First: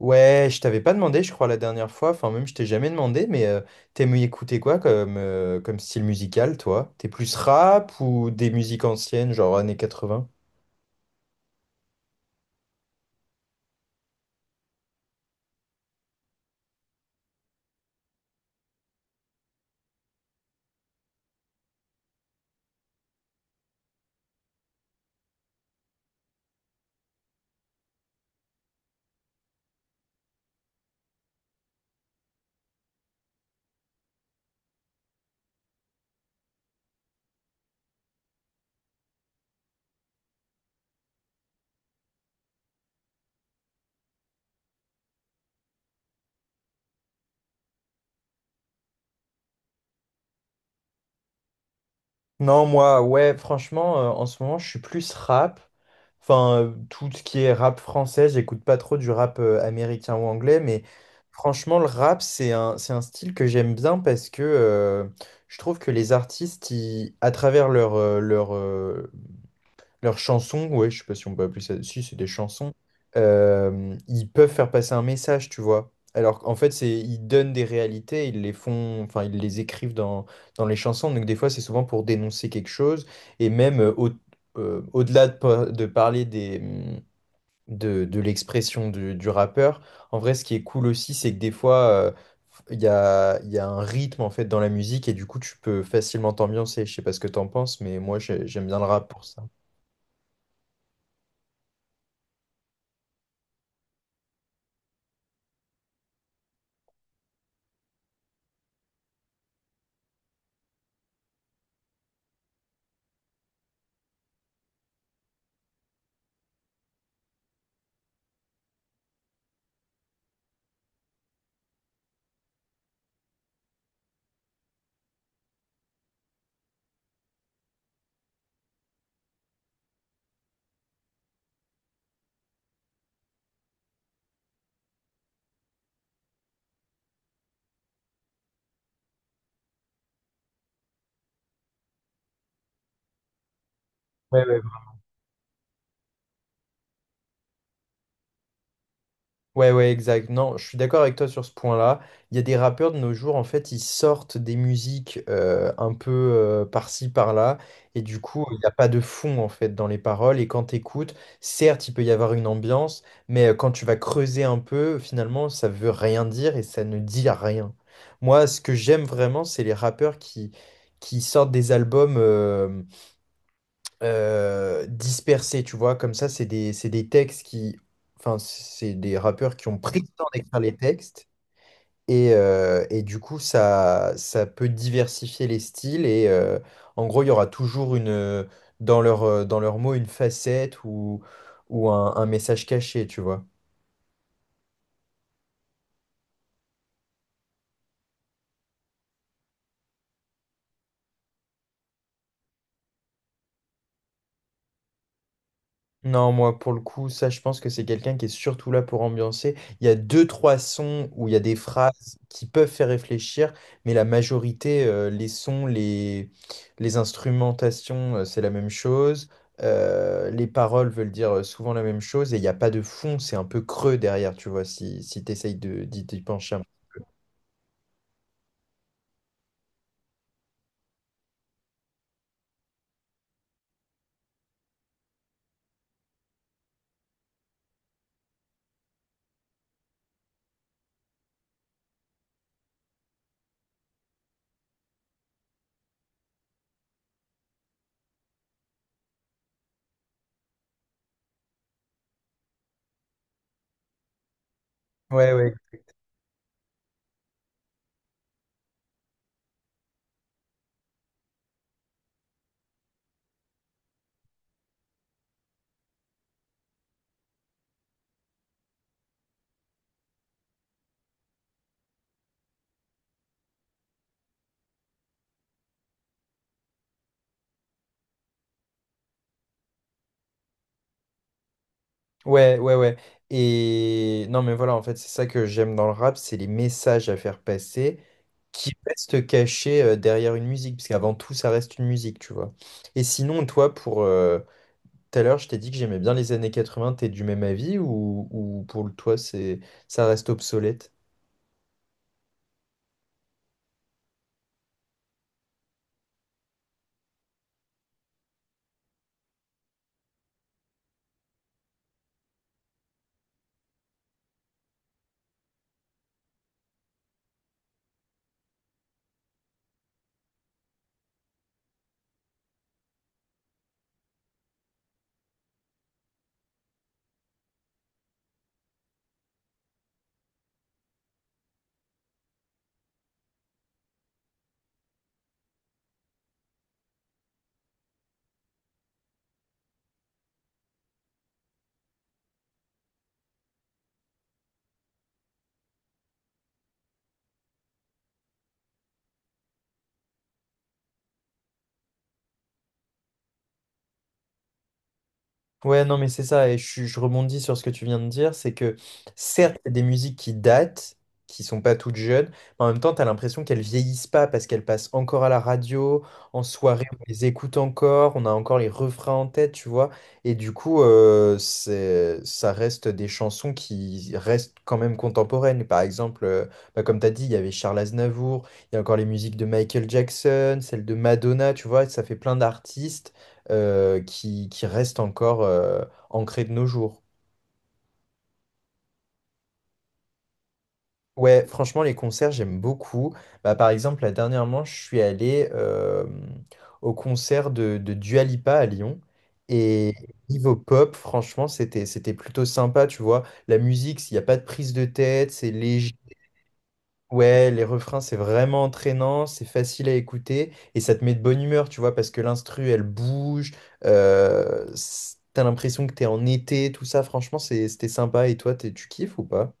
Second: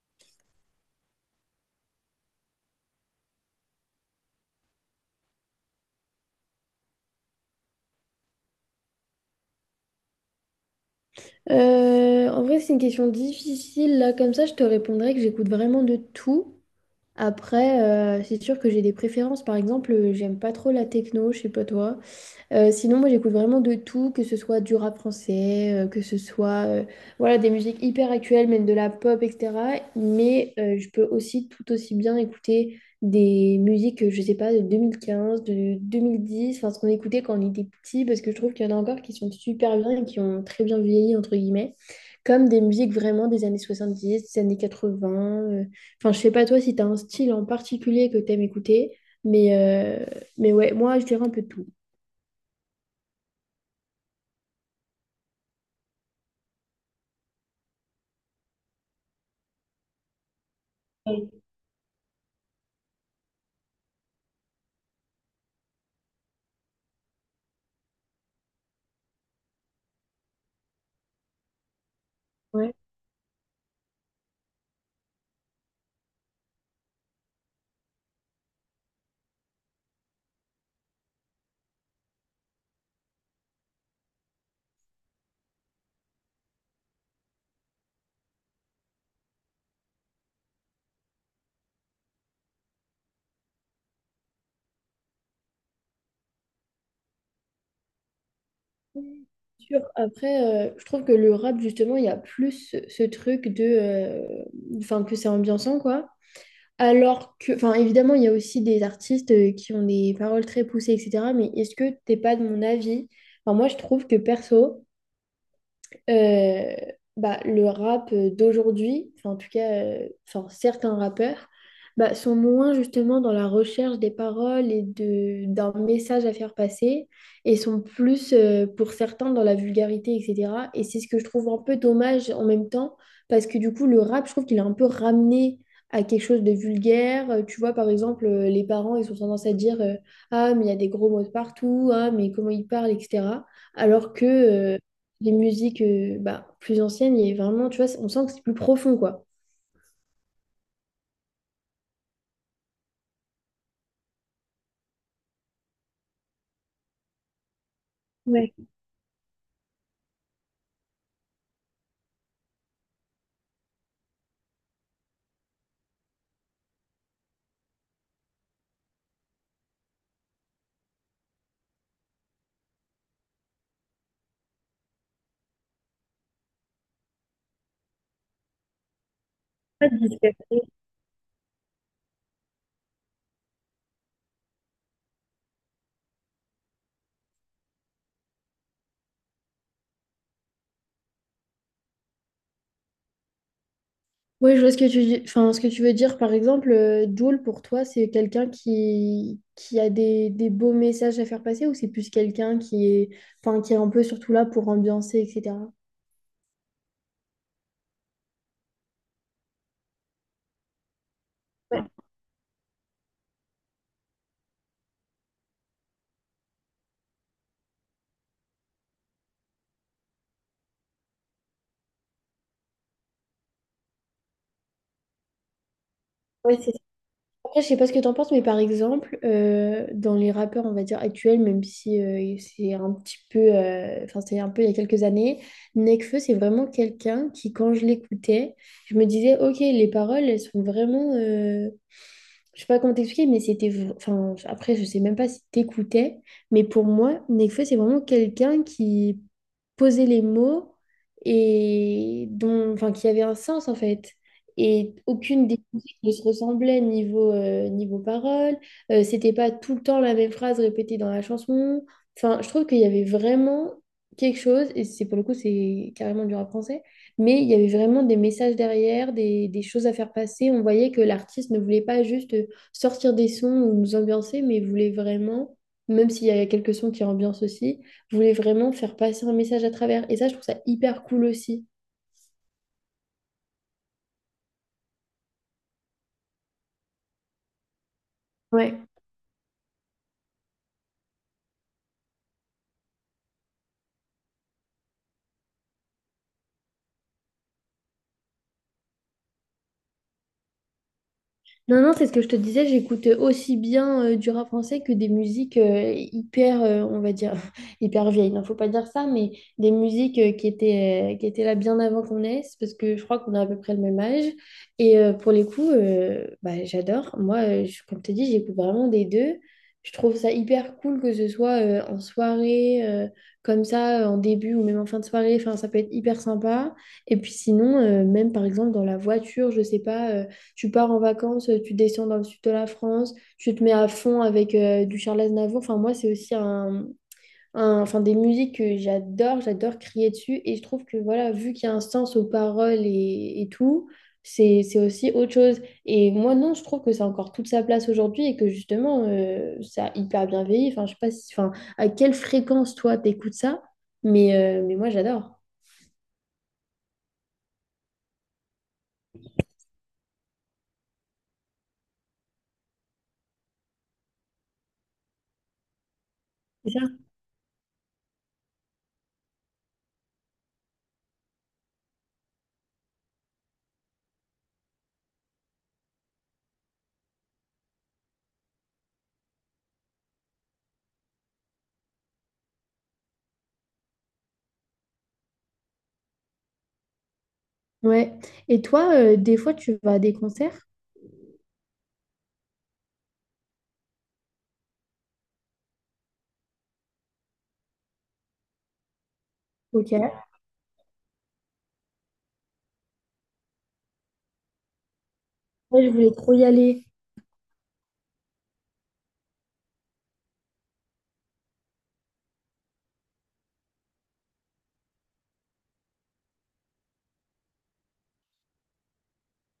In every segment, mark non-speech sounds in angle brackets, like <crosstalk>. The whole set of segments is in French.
Ouais, je t'avais pas demandé, je crois, la dernière fois. Enfin, même, je t'ai jamais demandé, mais t'aimes écouter quoi comme, comme style musical, toi? T'es plus rap ou des musiques anciennes, genre années 80? En vrai, c'est une question difficile. Là, comme ça, je te répondrais que j'écoute vraiment de tout. Après, c'est sûr que j'ai des préférences. Par exemple, j'aime pas trop la techno, je sais pas toi. Sinon, moi, j'écoute vraiment de tout, que ce soit du rap français, que ce soit voilà, des musiques hyper actuelles, même de la pop, etc. Mais je peux aussi tout aussi bien écouter des musiques, je sais pas, de 2015 de 2010 enfin, ce qu'on écoutait quand on était petit, parce que je trouve qu'il y en a encore qui sont super bien et qui ont très bien vieilli, entre guillemets, comme des musiques vraiment des années 70, des années 80. Enfin, je sais pas toi si tu as un style en particulier que tu aimes écouter, mais, euh, mais ouais, moi, je dirais un peu de tout. Non, moi, ouais, franchement, en ce moment, je suis plus rap. Enfin, tout ce qui est rap français, j'écoute pas trop du rap américain ou anglais, mais franchement, le rap, c'est un style que j'aime bien parce que je trouve que les artistes, à travers leur, leurs chansons, ouais, je sais pas si on peut appeler ça. Si, c'est des chansons. Ouais. Ils peuvent faire passer un message, tu vois. Alors qu'en fait, c'est ils donnent des réalités, ils les font, enfin, ils les écrivent dans les chansons. Donc des fois, c'est souvent pour dénoncer quelque chose. Et même au-delà de parler de l'expression du rappeur, en vrai, ce qui est cool aussi, c'est que des fois, il y a un rythme en fait dans la musique et du coup, tu peux facilement t'ambiancer. Je sais pas ce que t'en penses, mais moi, j'aime bien le rap pour ça. Sûr. Après, je trouve que le rap, justement, il y a plus ce truc de, enfin, que c'est ambiançant, quoi. Alors que... enfin, évidemment, il y a aussi des artistes qui ont des paroles très poussées, etc. Mais est-ce que t'es pas de mon avis? Enfin, moi, je trouve que, perso... euh, bah, le rap d'aujourd'hui, enfin en tout cas, enfin, certains rappeurs, bah, sont moins justement dans la recherche des paroles et d'un message à faire passer, et sont plus pour certains dans la vulgarité, etc. Et c'est ce que je trouve un peu dommage en même temps, parce que du coup, le rap, je trouve qu'il est un peu ramené à quelque chose de vulgaire. Tu vois, par exemple, les parents, ils ont tendance à dire ah, mais il y a des gros mots de partout, ah, mais comment ils parlent, etc. Alors que... les musiques plus anciennes, il y a vraiment, tu vois, on sent que c'est plus profond, quoi. Ouais, ouais, exact. Non, je suis d'accord avec toi sur ce point-là. Il y a des rappeurs de nos jours, en fait, ils sortent des musiques un peu par-ci, par-là, et du coup, Ouais. il n'y a pas de fond, en fait, dans les paroles. Et quand tu écoutes, certes, il peut y avoir une ambiance, mais quand tu vas creuser un peu, finalement, ça veut rien dire et ça ne dit rien. Moi, ce que j'aime vraiment, c'est qui sortent des albums dispersés, tu vois, comme ça, c'est des textes qui... Enfin, c'est des rappeurs qui ont pris le temps d'écrire les textes, et du coup, ça peut diversifier les styles, et en gros, il y aura toujours une, dans dans leurs mots une facette ou un message caché, tu vois. Oui, je vois ce que tu dis. Enfin, ce que tu veux dire, par exemple, Jul, pour toi, c'est quelqu'un qui a des beaux messages à faire passer ou c'est plus quelqu'un qui est, enfin, qui est un peu surtout là pour ambiancer, etc. Non, moi, pour le coup, ça, je pense que c'est quelqu'un qui est surtout là pour ambiancer. Il y a deux, trois sons où il y a des Ouais, phrases qui peuvent faire réfléchir, mais la majorité, les instrumentations, c'est la même chose. Les paroles veulent dire souvent la même chose et il n'y a pas de fond, c'est un peu creux derrière, tu vois, si tu essayes d'y pencher ouais, un c'est après, je sais pas ce que t'en penses, mais par exemple, dans les rappeurs, on va dire actuels, même si c'est un petit peu, enfin, c'est un peu il y a quelques années, Nekfeu, c'est vraiment quelqu'un qui, quand je l'écoutais, je me disais, ok, les paroles, elles sont vraiment, je sais pas comment t'expliquer, mais c'était, enfin, après, je sais même pas si t'écoutais, mais pour moi, Nekfeu, c'est vraiment quelqu'un qui posait les mots et dont, enfin, qui avait un sens en fait. Et peu. Ouais, aucune ouais, des musiques ne se ressemblait niveau parole. C'était pas tout le temps la même phrase répétée dans la chanson. Enfin, je trouve qu'il y avait vraiment quelque chose, et c'est pour le coup, c'est carrément du rap français, mais il y avait vraiment des messages derrière, des choses à faire passer. On voyait que l'artiste ne voulait pas juste sortir des sons ou nous ambiancer, mais voulait vraiment, même s'il y a quelques sons qui ambiancent aussi, voulait vraiment faire passer un message à travers. Et ça, je trouve ça hyper cool aussi. ouais, ouais, ouais. Et non, mais voilà, en fait, c'est ça que j'aime dans le rap, c'est les messages à faire passer, qui reste caché derrière une musique, parce qu'avant tout, ça reste une musique, tu vois. Et sinon, toi, pour tout à l'heure, je t'ai dit que j'aimais bien les années 80, t'es du même avis ou pour le toi, c'est ça reste obsolète? Non, non, c'est ce que je te disais, j'écoute aussi bien du rap français que des musiques hyper, on va dire, <laughs> hyper vieilles. Non, faut pas dire ça, mais des musiques qui étaient, qui étaient là bien avant qu'on naisse, parce que je crois qu'on a à peu près le même âge. Pour les coups, j'adore. Moi, comme je te dis, j'écoute vraiment des deux. Je trouve ça hyper cool que ce soit en soirée, comme ça, en début ou même en fin de soirée. Enfin, ça peut être hyper sympa. Et puis sinon, même par exemple dans la voiture, je sais pas. Tu pars en vacances, tu descends dans le sud de la France, tu te mets à fond avec du Charles Aznavour. Enfin, moi, c'est aussi un, enfin, des musiques que j'adore, j'adore crier dessus. Et je trouve que, voilà, vu qu'il y a un sens aux paroles et tout, c'est aussi autre chose. Et moi, non, je trouve que c'est encore toute sa place aujourd'hui et que justement, ça a hyper bien vieilli. Enfin, je sais pas si, enfin, à quelle fréquence, toi, t'écoutes ça, mais, mais moi, j'adore. Ouais, non, mais c'est ça, et je rebondis sur ce que tu viens de dire, c'est que certes, il y a des musiques qui datent, qui sont pas toutes jeunes, mais en même temps, tu as l'impression qu'elles vieillissent pas parce qu'elles passent encore à la radio, en C'est ça. soirée, on les écoute encore, on a encore les refrains en tête, tu vois, et du coup, ça reste des chansons qui restent quand même contemporaines. Par exemple, bah, comme tu as dit, il y avait Charles Aznavour, il y a encore les musiques de Michael Jackson, celles de Madonna, tu vois, ça fait plein d'artistes qui restent encore ancrées de nos jours. Ouais. Et toi, des fois, tu vas à des concerts? Ouais, franchement, les concerts, j'aime beaucoup. Bah, par exemple, là, dernièrement, je suis allé au concert de Dua Lipa à Lyon. Et Ok. niveau pop, franchement, c'était plutôt sympa, tu vois. La musique, s'il n'y a pas de prise de tête, c'est Ouais, je léger. voulais trop y aller. Ouais, les refrains, c'est vraiment entraînant, c'est facile à écouter et ça te met de bonne humeur, tu vois, parce que l'instru, elle bouge, t'as l'impression que t'es en été, tout ça, franchement, c'était sympa. Et toi, tu kiffes ou pas?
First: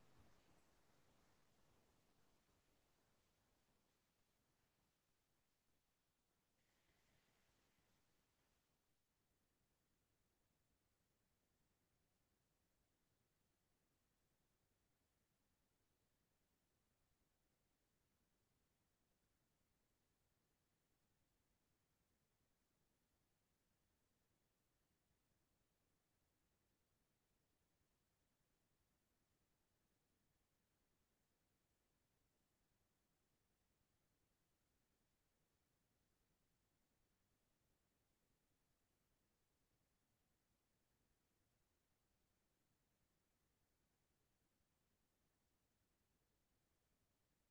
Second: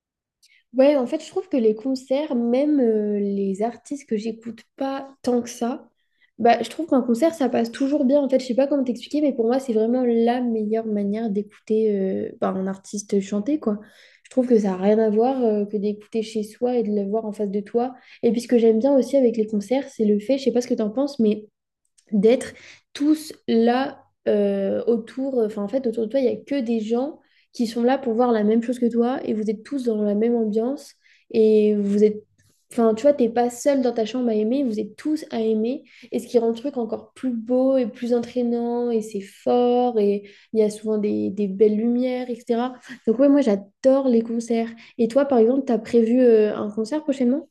Ouais, en fait, je trouve que les concerts, même les artistes que j'écoute pas tant que ça, bah, je trouve qu'un concert, ça passe toujours bien. En fait, je sais pas comment t'expliquer, mais pour moi, c'est vraiment la meilleure manière d'écouter un artiste chanter, quoi. Je trouve que ça n'a rien à voir que d'écouter chez soi et de le voir en face de toi. Et puis, ce que j'aime bien aussi avec les concerts, c'est le fait, je sais pas ce que t'en penses, mais d'être tous là autour, enfin en fait autour de toi, il n'y a que des gens qui sont là pour voir la même chose que toi et vous êtes tous dans la même ambiance et vous êtes, enfin tu vois, t'es pas seul dans ta chambre à aimer, vous êtes tous à aimer et ce qui rend le truc encore plus beau et plus entraînant et c'est fort et il y a souvent des belles lumières, etc. Donc ouais, moi j'adore les concerts. Et toi par exemple, t'as prévu un concert prochainement?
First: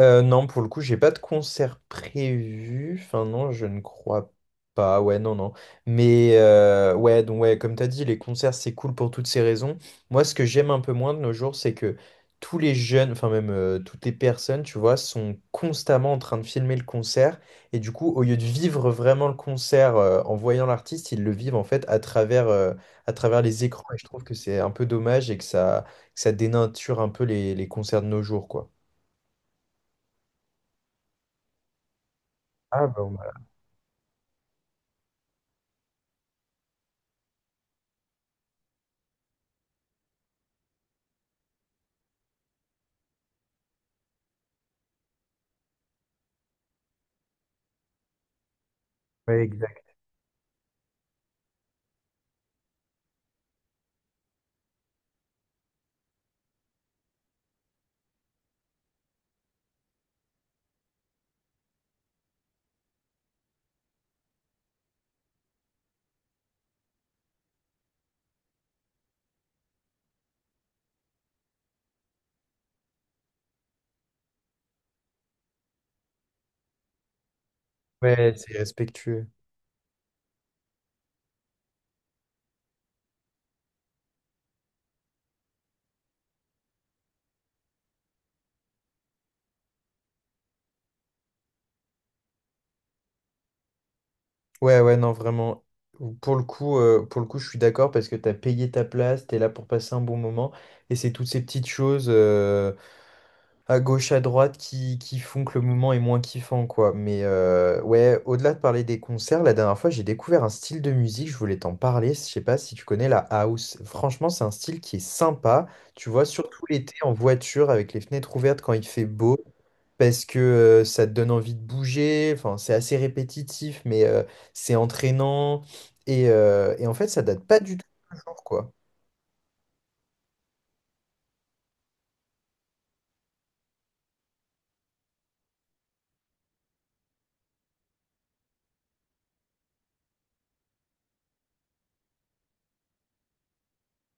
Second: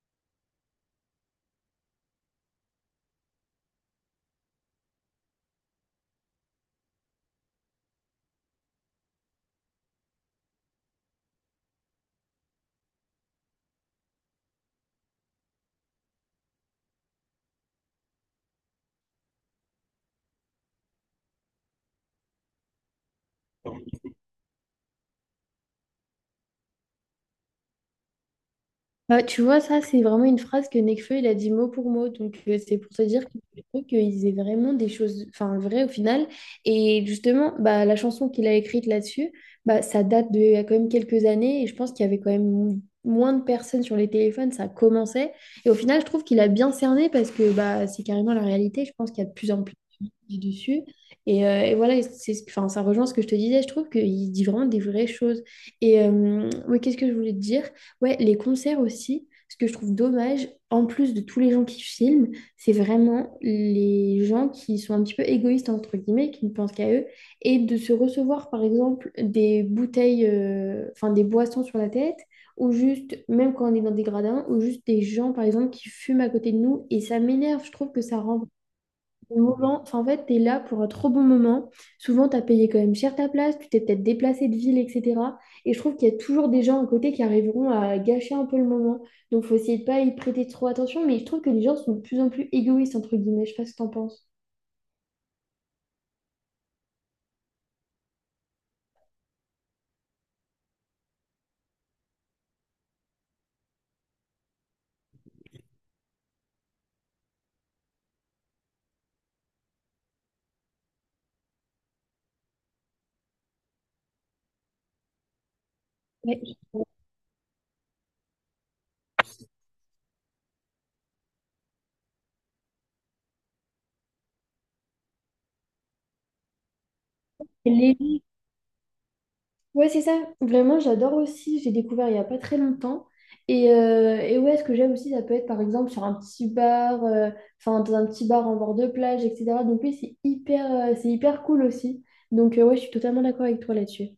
Non, pour le coup, j'ai pas de concert prévu. Enfin, non, je ne crois pas. Ouais, non, non. Mais ouais, donc ouais, comme t'as dit, les concerts, c'est cool pour toutes ces raisons. Moi, ce que j'aime un peu moins de nos jours, c'est que tous les jeunes, enfin même toutes les personnes, tu vois, sont constamment en train de filmer le concert. Et du coup, au lieu de vivre vraiment le concert en voyant l'artiste, ils le vivent en fait à travers les écrans. Et je trouve que c'est un peu dommage et que ça dénature un peu les concerts de nos jours, quoi. Bah, tu vois, ça, c'est vraiment une phrase que Nekfeu, il a dit mot pour mot. Donc, c'est Ah, pour se bah, dire que je trouve qu'ils aient vraiment des choses, enfin, vraies au final. Et justement, bah, la chanson qu'il a écrite là-dessus, bah, ça date de, il y a quand même quelques années. Et je pense qu'il y avait quand même moins de personnes sur les téléphones. Ça commençait. Et au final, je trouve qu'il a bien cerné parce que bah, c'est carrément la réalité. Je pense qu'il y a de ouais, plus en plus exact. dit dessus. Et voilà, et c'est, enfin, ça rejoint ce que je te disais. Je trouve qu'il dit vraiment des vraies choses. Oui, qu'est-ce que je voulais te dire? Ouais, les concerts aussi, ce que je trouve dommage, en plus de tous les gens qui filment, c'est vraiment les gens qui sont un petit peu égoïstes, entre guillemets, qui ne pensent qu'à eux, et de se recevoir, par exemple, des bouteilles, enfin des boissons sur la tête, ou juste, même quand on est dans des gradins, ou juste des gens, par exemple, qui fument à côté de nous, et ça m'énerve, je trouve que ça Ouais, rend c'est respectueux. au moment, enfin, en fait, tu es là pour un trop bon moment. Souvent, tu as payé quand même cher ta place, tu t'es peut-être déplacé de ville, etc. Et je trouve qu'il y a toujours des gens à côté qui arriveront à gâcher un peu le moment. Donc, faut essayer de pas y prêter trop attention. Mais je trouve que les gens sont de plus en plus égoïstes, entre guillemets. Je sais pas ce que t'en penses. Ouais, ouais, non, vraiment. Pour le coup, je suis d'accord parce que t'as payé ta place, t'es là pour passer un bon moment. Et c'est toutes ces petites choses à gauche, à droite, qui font que le moment est moins kiffant, quoi. Mais ouais, au-delà de parler des concerts, la dernière fois, j'ai découvert un style de musique, je voulais t'en parler, je sais pas si tu connais la house. Franchement, c'est un style qui est sympa, tu vois, Ouais. surtout l'été en voiture, avec les fenêtres ouvertes quand il fait beau, parce que ça te donne envie de bouger, enfin, c'est assez répétitif, mais c'est entraînant, et en fait, ça date pas du tout de Les- nos jours, quoi. Ouais, c'est ça. Vraiment, j'adore aussi. J'ai découvert il n'y a pas très longtemps. Et ouais, ce que j'aime aussi, ça peut être par exemple sur un petit bar, enfin dans un petit bar en bord de plage, etc. Donc oui, c'est hyper cool aussi. Ouais, je suis totalement d'accord avec toi là-dessus.